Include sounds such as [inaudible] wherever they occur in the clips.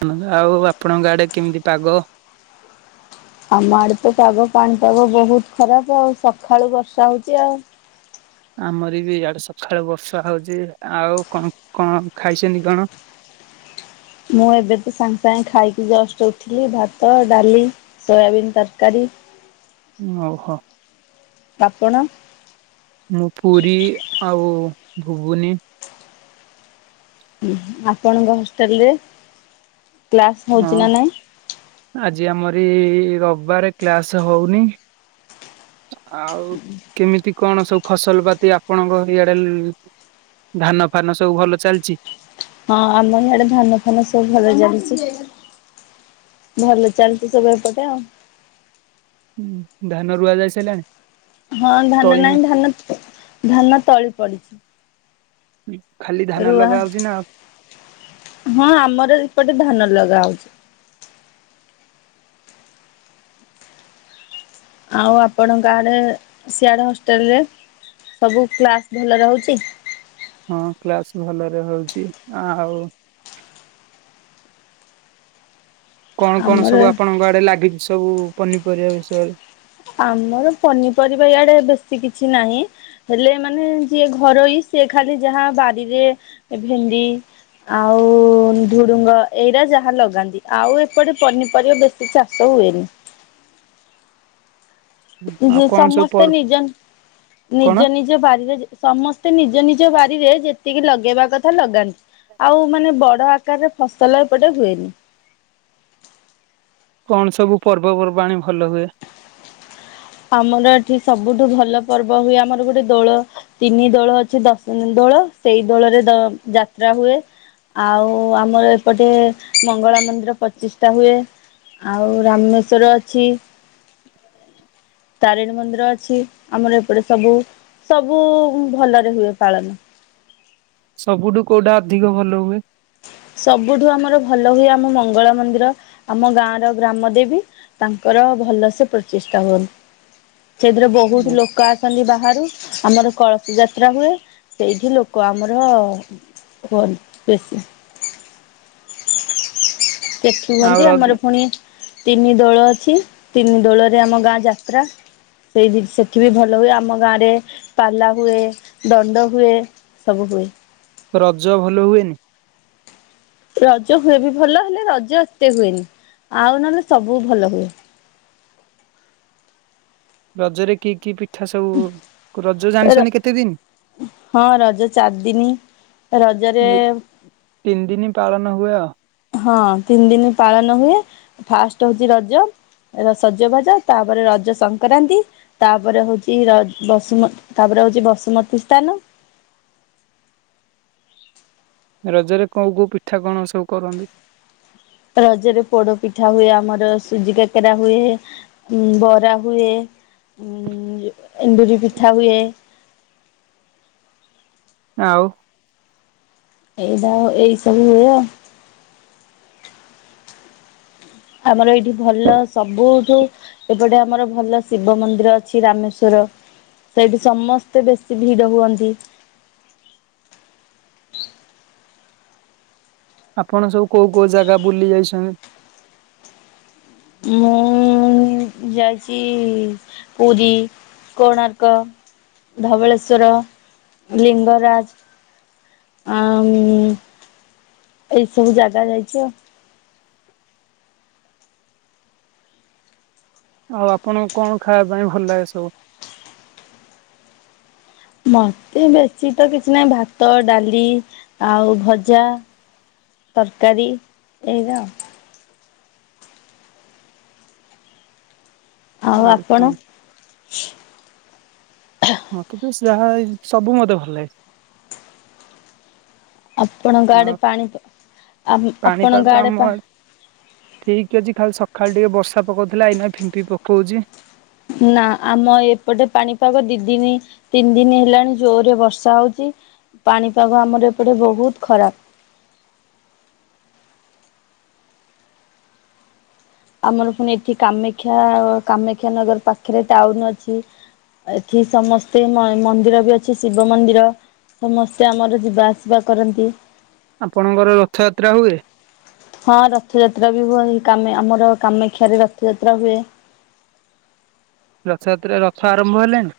[unintelligible] ଆଉ ଆପଣଙ୍କ ଆଡ଼େ କେମିତି ପାଗ। ଆମ ଆଡେ ତ ପାଗ ପାଣିପାଗ ବୋହୁତ ଖରାପ ଆଉ ସଖାଳୁ ବର୍ଷା ହୋଉଚି ଆଉ। ଆମରି ବି ଇଆଡ଼େ ସଖାଳୁ ବର୍ଷା ହଉଚି ଆଉ କଁ କଣ ଖାଇସନ୍ତି କଣ। ମୁଁ ଏବେ ତ ସାଙ୍ଗେ ସାଙ୍ଗେ ଖାଇକି ଜଷ୍ଟ ଉଠିଲି ଭାତ ଡାଲି ସୋୟାବିନ୍ ତରକାରୀ। [unintelligible] ତ ଆପଣ। ମୁଁ ପୁରୀ ଆଉ ଭୁବୁନି। ଉଁହୁଁ ଆପଣଙ୍କ ହଷ୍ଟେଲ ରେ କ୍ଲାସ ହଁ ହୋଉଚି ନା ନାଇଁ। ଆଜି ଆମରି ରବାର କ୍ଲାସ ହୋଉନି। ଆଉ କେମିତି କଣ ସବୁ ଫସଲ ପାତି ଆପଣଙ୍କ ଇଆଡେ ଲ ଧାନ ଫାନ ସବୁ ଭଲ ଚାଲିଚି। ହଁ ଆମ ଇଆଡେ ଧାନ ଫାନ ସବୁ ଭଲ ଚାଲିଚି। ଭଲ ଚାଲିଛି ସବୁ ଏପଟେ ଆଉ। ହୁଁ ଧାନ ରୁଆ ଯାଇ ସାରିଲାଣି? ହଁ ଧାନ ତଳିମା ନାଇଁ ଧାନ ଧାନ ତଳି ପଡିଛି। ଖାଲି ଧାନ ରୁଆ ଲଗା ହଉଚି ନା ହଁ ଆମର ଏପଟେ ଧାନ ଲଗା ହଉଛି। ଆଉ ଆପଣଙ୍କଆଡ଼େ ସିଆଡ଼େ ହଷ୍ଟେଲରେ ସବୁ କ୍ଲାସ୍ ଭଲରେ ହଉଚି? ହଁ କ୍ଲାସ ଭଲରେ ହଉଛି ଆଉ କଣ କଣ ଆମର ସବୁ ଆପଣଙ୍କ ଆଡେ ଲାଗିଛି ସବୁ ପନିପରିବା ବିଷୟରେ? ଆମର ପନିପରିବା ଇଆଡେ ବେଶୀ କିଛି ନାହିଁ। ହେଲେ ମାନେ ଯିଏ ଘରୋଇ ସିଏ ଖାଲି ଯାହା ବାରିରେ ଭେଣ୍ଡି ଆଉ ଧୁଡୁଙ୍ଗ ଏଇଟା ଯାହା ଲଗାନ୍ତି ଆଉ ଏପଟେ ପନିପରିବା ବେଶ ସେ ଚାଷ ହୁଏନି। ଜି ଆଉ କଣ ସବୁ ସମସ୍ତେ ପର୍ ନିଜ କଣ ନିଜ ନିଜ ବାରିରେ ଯେ ସମସ୍ତେ ନିଜ ନିଜ ବାରିରେ ଯେତିକି ଲଗେଇବା କଥା ଲଗାନ୍ତି। ଆଉ ମାନେ ବଡ ଆକାରରେ ଫସଲ ଏପଟେ ହୁଏନି। କଣ ସବୁ ପର୍ବପର୍ବାଣୀ ଭଲ ହୁଏ? ଆମର ଏଠି ସବୁଠୁ ଭଲ ପର୍ବ ହୁଏ ଆମର ଗୋଟେ ଦୋଳ ତିନି ଦୋଳ ଅଛି ଦଶ ଦୋଳ ସେଇ ଦଳରେ ଦ ଯାତ୍ରା ହୁଏ। ଆଉ ଆମର ଏପଟେ ମଙ୍ଗଳା ମନ୍ଦିର ପଚିଷ୍ଟା ହୁଏ। ଆଉ ରାମନେ ଶ୍ବର ଅଛି। ତାରିଣୀ ମନ୍ଦିର ଅଛି ଆମର ଏପଟେ ସବୁ ସବୁ ଭଲରେ ହୁଏ ପାଳନ। ସବୁଠୁ କୋଉଟା ଅଧିକ ଭଲ ହୁଏ? ସବୁଠୁ ଆମର ଭଲ ହୁଏ ଆମ ମଙ୍ଗଳ ମନ୍ଦିର ଆମ ଗାଁ ର ଗ୍ରାମ ଦେବୀ। ତାଙ୍କର ଭଲସେ ପ୍ରଚେଷ୍ଟା ହୁଅନ ସେଥିରେ ବହୁତ୍ ଲୋକ ଛନ୍ତି ବାହାରୁ ଆମର କଳସ ଯାତ୍ରା ହୁଏ ସେଇଠି ଲୋକ ଆମର ଖୁଅନି ବେଶୀ। ଦେଖି ଆଉ ତତେହୁଅନ୍ତି ରଜ ଆମର ପୁଣି ତିନି ଦୋଳ ଅଛି ତିନି ଦୋଳରେ ଆମ ଗାଁ ଯାତ୍ରା। ସେଇ ସେଠି ବି ଭଲ ହୁଏ ଆମ ଗାଁରେ ପାଲା ହୁଏ ଦଣ୍ଡ ହୁଏ। ସବୁ ହୁଏ। ରଜ ଭଲ ହୁଏନି? ରଜ ହୁଏ ବି ଭଲ ହେଲେ ରଜ ଏତେ ହୁଏନି ଆଉ ନହେଲେ ସବୁ ଭଲ ହୁଏ। ରଜରେ କି କି ପି ଦିନ? ହଁ ରଜ ଚାରି ଦିନି। ରଜରେ ତିନି ଦିନି ପାଳନ ହୁଏ। ହଁ ତିନି ଦିନି ପାଳନ ହୁଏ ଫାଷ୍ଟ ହଉଛି ରଜ। ର ସଜ ବାଜ ତାପରେ ରଜ ସଂକ୍ରାନ୍ତି। ତାପରେ ହଉଚି ର ବସୁମତୀ ତାପରେ ହଉଚି ବସୁମତୀ ସ୍ଥାନ। ରଜରେ କୋଉ କୋଉ ପିଠା କଣ ସବୁ କରନ୍ତି? ରଜରେ ପୋଡ ପିଠା ହୁଏ ଆମର ସୁଜି କାକେରା ହୁଏ। ଉ ବରା ହୁଏ ଉ ଏଣ୍ଡୁରି ପିଠା ହୁଏ। ଆଉ। ଏଇ ସବୁ ଏଇ ସବୁ ହୁଏ ଆଉ। ଆମର ଏଇଠି ଭଲ ସବୁଠୁ ଏପଟେ ଆମର ଭଲ ଶିବ ମନ୍ଦିର ଅଛି ରାମେଶ୍ଵର। ସେଇଠି ସମସ୍ତେ ବେଶୀ ଭିଡ ହୁଅନ୍ତି। ଆପଣ ସବୁ କୋଉ କୋଉ ଜାଗା ବୁଲି ଯାଇଛନ୍ତି? ମୁଁ। ଉ ଯାାଇଚି ପୁରୀ କଣାର୍କ ଧବଳେଶ୍ଵର ଲିଙ୍ଗରାଜ। ଅ ମ୍ ଏଇସବୁ ଜାଗା ଯାଇଛି ଆଉ। ଆଉ ଆପଣଙ୍କୁ କଣ ଖାଇବା ପାଇଁ ଭଲ ଲାଗେ ସବୁ? ମତେ ବେଶୀ ତ କିଛି ନାହିଁ ଭାତ ଡାଲି ଆଉ ଭଜା ତରକାରୀ ଏଇରା ଆଉ। ଆଉ ଆପଣ? ମତେ ତ ଯାହା ଏଇ ସବୁ ମତେ ଭଲ ଲାଗେ। ଆପଣଙ୍କ ଆଡେ ଆଉ ପାଣି ପ ଆମେ ଆପଣଙ୍କଡେ ପା ଠିକ୍ ଅଛି ଖାଲି ସକାଳୁ ଟିକେ ବର୍ଷା ପକଉଥିଲା ଏଇନା ଫିମ୍ପି ପକଉଛି। ନା ଆମ ଏପଟେ ପାଣିପାଗ ଦିଦିନି ତିନି ଦିନି ହେଲାଣି ଜୋରରେ ବର୍ଷା ହଉଚି ପାଣିପାଗ ଆମର ଏପଟେ ବହୁତ ଖରାପ। ଆମର ଫୁଣି ଏଠି କାମେକ୍ଷା କାମେକ୍ଷାନଗର ପାଖେରେ ଟାଉନ ଅଛି ଏଠି ସମସ୍ତେ ମ - ମନ୍ଦିର ବି ଅଛି ଶିବ ମନ୍ଦିର। ସମସ୍ତେ ଆମର ଯିବା ଆସିବା କରନ୍ତି। ଆପଣଙ୍କର ରଥଯାତ୍ରା ହୁଏ? ହଁ ରଥଯାତ୍ରା ବି ହୁଏ କାମେ ଆମର କାମେକ୍ଷାରେ ରଥଯାତ୍ରା ହୁଏ। ରଥଯାତ୍ରା ରଥ ଆରମ୍ଭ ହେଲେଣି?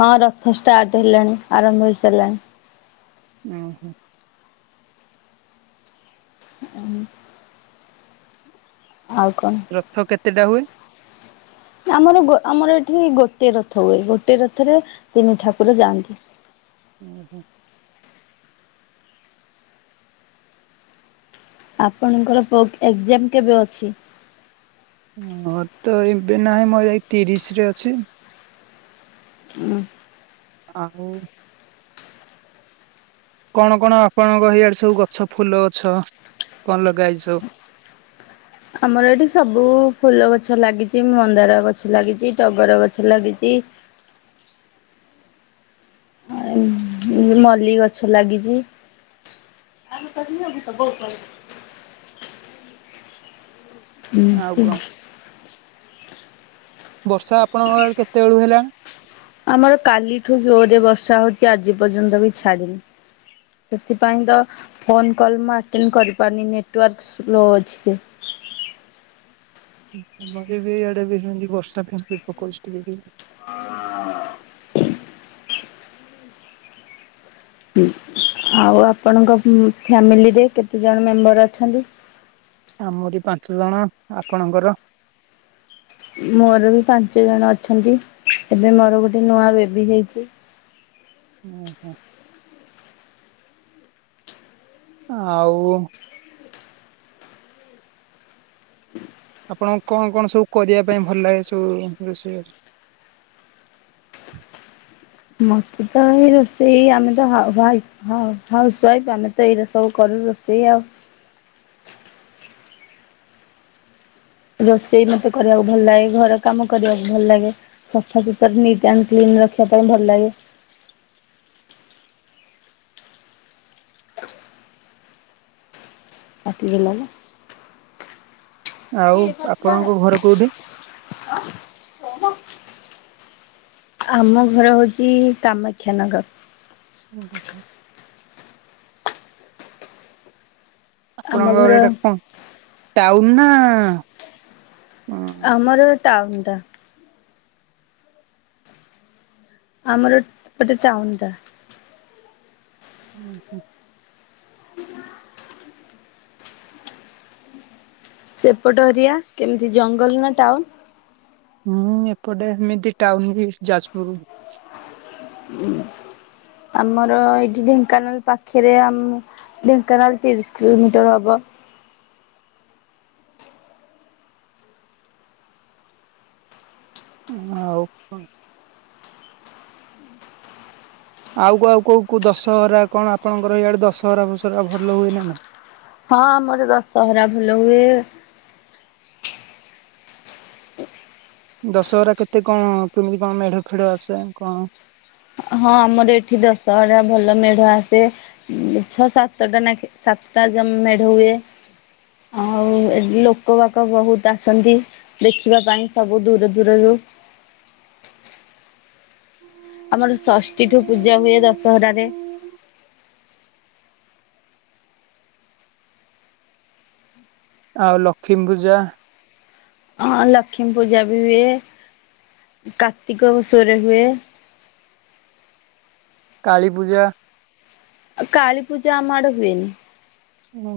ହଁ ରଥ ଷ୍ଟାର୍ଟ ହେଲାଣି ଆରମ୍ଭ ହେଇସାରିଲାଣି। ଉ ହୁଁ। ଉଁ। ଆଉ କଣ? ରଥ କେତେଟା ହୁଏ? ଆମର ଗୋ -ଆମର ଏଠି ଗୋଟେ ରଥ ହୁଏ ଗୋଟେ ରଥରେ ତିନି ଠାକୁର ଯାଆନ୍ତି। ଉ ହୁଁ। ଆପଣଙ୍କର ପୋ - ଏକଜାମ୍ କେବେ ଅଛି? ମୋର ତ ଏବେ ନାହିଁ ମୋର୍ ଯାଇ ତିରିଶ ରେ ଅଛି। ଉଁ। ଆଉ। କଣ କଣ ଆପଣଙ୍କ ହେଇଆଡେ ସବୁ ଗଛ ଫୁଲ ଗଛ କଣ ଲଗାହେଇଚି ସବୁ? ଆମର ଏଠି ସବୁ ଫୁଲ ଗଛ ଲାଗିଚି ମନ୍ଦାର ଗଛ ଲାଗିଚି ଟଗର ଗଛ ଲାଗିଚି ଉଁ -ମଲ୍ଲି ଗଛ ଲାଗିଚି। ଆଗ ତଖନବୁଷ ବହୁତ [inaudible] ହୁଁ ଆଉ କଣ? -ହୁଁ। ବର୍ଷା ଆପଣଙ୍କ ଆଡେ କେତେଏଳୁ ହେଲାଣି? ଆମର କାଲିଠୁ ଜୋର୍ ରେ ବର୍ଷା ହଉଚି ଆଜି ପର୍ଯ୍ୟନ୍ତ ବି ଛାଡିନି। ସେଥିପାଇଁ ତ ଫୋନ କଲ୍ ମୁଁ ଆଟେନ କରିପାରୁନି ନେଟୱାର୍କ ସ୍ଲୋ ଅଛି ଯେ। ଆମର ବି ଇଆଡେ ବି ହେମିତି ବର୍ଷା ଫିମ୍ପି ପକଉଚି ଟିକେ ଟିକେ। ହୁଁ ଆଉ ଆପଣଙ୍କ ଫ୍ୟାମିଲିରେ କେତେ ଜଣ ମେମ୍ବର ଅଛନ୍ତି? ଆମରି ପାଞ୍ଚ ଜଣ। ଆପଣଙ୍କର? ମୋର ବି ପାଞ୍ଚ ଜଣ ଅଛନ୍ତି ଏବେ ମୋର ଗୋଟେ ନୂଆ ବେବି ହେଇଚି। ଓହୁଁ। ଆଉ। ଆପଣଙ୍କୁ କଣ କଣ ସବୁ କରିବା ପାଇଁ ଭଲ ଲାଗେ ସବୁ ରୋଷେଇ ବାସ? ମତେ ତ ଏଇ ରୋଷେଇ ଆମେ ତ ହା - ହ୍ୱାଇସ୍ ହଉ ହାଉସ୍ ୱାଇଫ ଆମେ ତ ଏଇରା ସବୁ କରୁ ରୋଷେଇ ଆଉ। ରୋଷେଇ ମତେ କରିବାକୁ ଭଲ ଲାଗେ ଘର କାମ କରିବାକୁ ଭଲ ଲାଗେ ସଫାସୁତୁର ନିଟ୍ ଆଣ୍ଡ କ୍ଲିନ୍ ରଖିବା ପାଇଁ ଭଲ ଲାଗେ। କାଟି ଦେଲାଲ। ଆଉ ଆପଣଙ୍କ ଘର କୋଉଠି? [inaudible] ଆମ ଘର ହଉଚି କାମାକ୍ଷାନଗର୍। ଉଁ ହୁଁ ହୁଁ। ଆପଣଙ୍କର ଘର ଟା କଣ, ଟାଉନ ନା ଆମର ଏ ଟାଉନ ଟା। ଆମର ଏ ପଟେ ଟାଉନଟା। ଉଁ ହୁଁ। ସେପଟ ଏରିଆ କେମିତି ଜଙ୍ଗଲ୍ ନା ଟାଉନ୍? ହୁଁ ଏପଟେ ଏମିତି ଟାଉନ ବି ଯାଜପୁର ହୁଁ। ଆମର ଏଇଠି ଢେଙ୍କାନାଳ ପାଖରେ ଆ ଢେଙ୍କାନାଳ ତିରିଶ କିଲୋମିଟର ହବ। ହଉ ଆଉ କଣ? ଆଉ କ କଉ କଉ ଦଶହରା କଣ ଆପଣଙ୍କର ଇଆଡେ ଦଶହରା ଫଶହରା ଭଲ ହୁଏ ନା ନାଇ? ହଁ ଆମର ଦଶହରା ଭଲ ହୁଏ। ଦଶହରା କେତେ କଣ କେମିତି କଣ ମେଢ ଖେଢ ଆସେ କଣ? ହଁ ଆମର ଏଠି ଦଶହରା ଭଲ ମେଢ ଆସେ। ଛଅ ସାତଟା ଲେଖା ସାତଟା ମେଢ ହୁଏ। ଆଉ ଏଠି ଲୋକ ପାଖ ବହୁତ ଆସନ୍ତି। ଦେଖିବା ପାଇଁ ସବୁ ଦୂର ଦୂରରୁ। ଆମର ଷଷ୍ଠୀ ଠୁ ପୂଜା ହୁଏ ଦଶହରାରେ। ଆଉ ଲକ୍ଷ୍ମୀ ପୂଜା? ହଁ ଲକ୍ଷ୍ମୀ ପୂଜା ବି ହୁଏ କାର୍ତ୍ତିକ ମାସରେ ହୁଏ। କାଳୀ ପୂଜା? କାଳୀ ପୂଜା ଆମ ଆଡେ ହୁଏନି। ହୁଁ।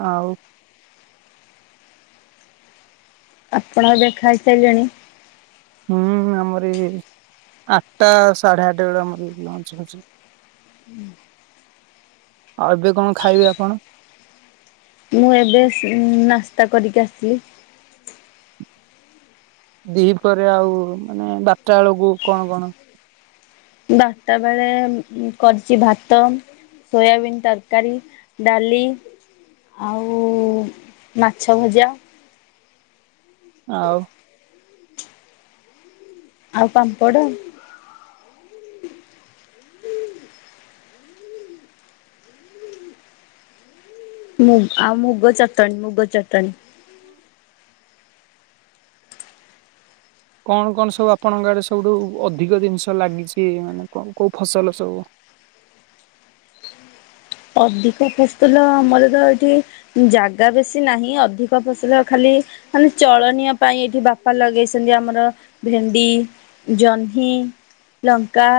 ଆଉ? ଆପଣ ଏବେ ଖାଇ ସାରିଲେଣି? ହୁଁ ଆମରଇ ଆଠଟା ସାଢେ ଆଠ ଟା ବେଳ ଆମର ଲଞ୍ଚ ଅଛି। [inaudible] ଆଉ ଏବେ କଣ ଖାଇବେ ଆପଣ? ମୁଁ ଏବେ ସ୍ ନାସ୍ତା କରିକି ଆସିଲି। ଦି ପହରରେ ଆଉ ଏ ବାରଟା ବେଳକୁ କଣ କଣ? ବାରଟା ବେଳେ କରିଚି ଭାତ। ସୋୟାବିନ ତରକାରୀ, ଡାଲି। ଆଉ ମାଛ ଭଜା। ଆଉ? ଆଉ ପାମ୍ପଡ। ମୁଗ ଆଉ ମୁଗ ଚାଟଣି ମୁଗ ଚଟଣି କଣ କଣ ସବୁ ଆପଣଙ୍କ ଆଡେ ସବୁଠୁ ଅଧିକ ଜିନିଷ ଲାଗିଚି ମାନେ କଣ କୋଉ ଫସଲ ସବୁ? ଅଧିକ ଫସ୍ତଲ ମମର ତ ଏଠି ଜାଗା ବେଶି ନାହିଁ ଅଧିକ ଫସଲ ଖାଲି ଖାଲି ଚଳନୀୟ ପାଇଁ ଏଇଠି ବାପା ଲଗେଇଛନ୍ତି ଆମର ଭେଣ୍ଡି। ଜହ୍ନି, ଲଙ୍କା,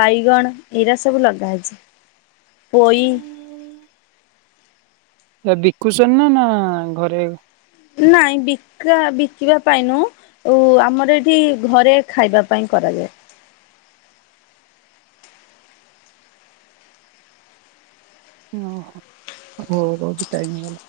ବାଇଗଣ ଏଇରା ସବୁ ଲଗାହେଇଚି। ପୋଇ। ଏ ବିକୁଚନ୍ତି ନା ନା ଘରେ? ନାଇଁ ବିକା ବିକିବା ପାଇଁ ନୁହ। ଓ ଆମର ଏଇଠି ଘରେ ଖାଇବା ପାଇଁ କରାଯାଏ। ଓହୋ ହଉ ରହୁଚି ଟାଇମ ହେଇଗଲା।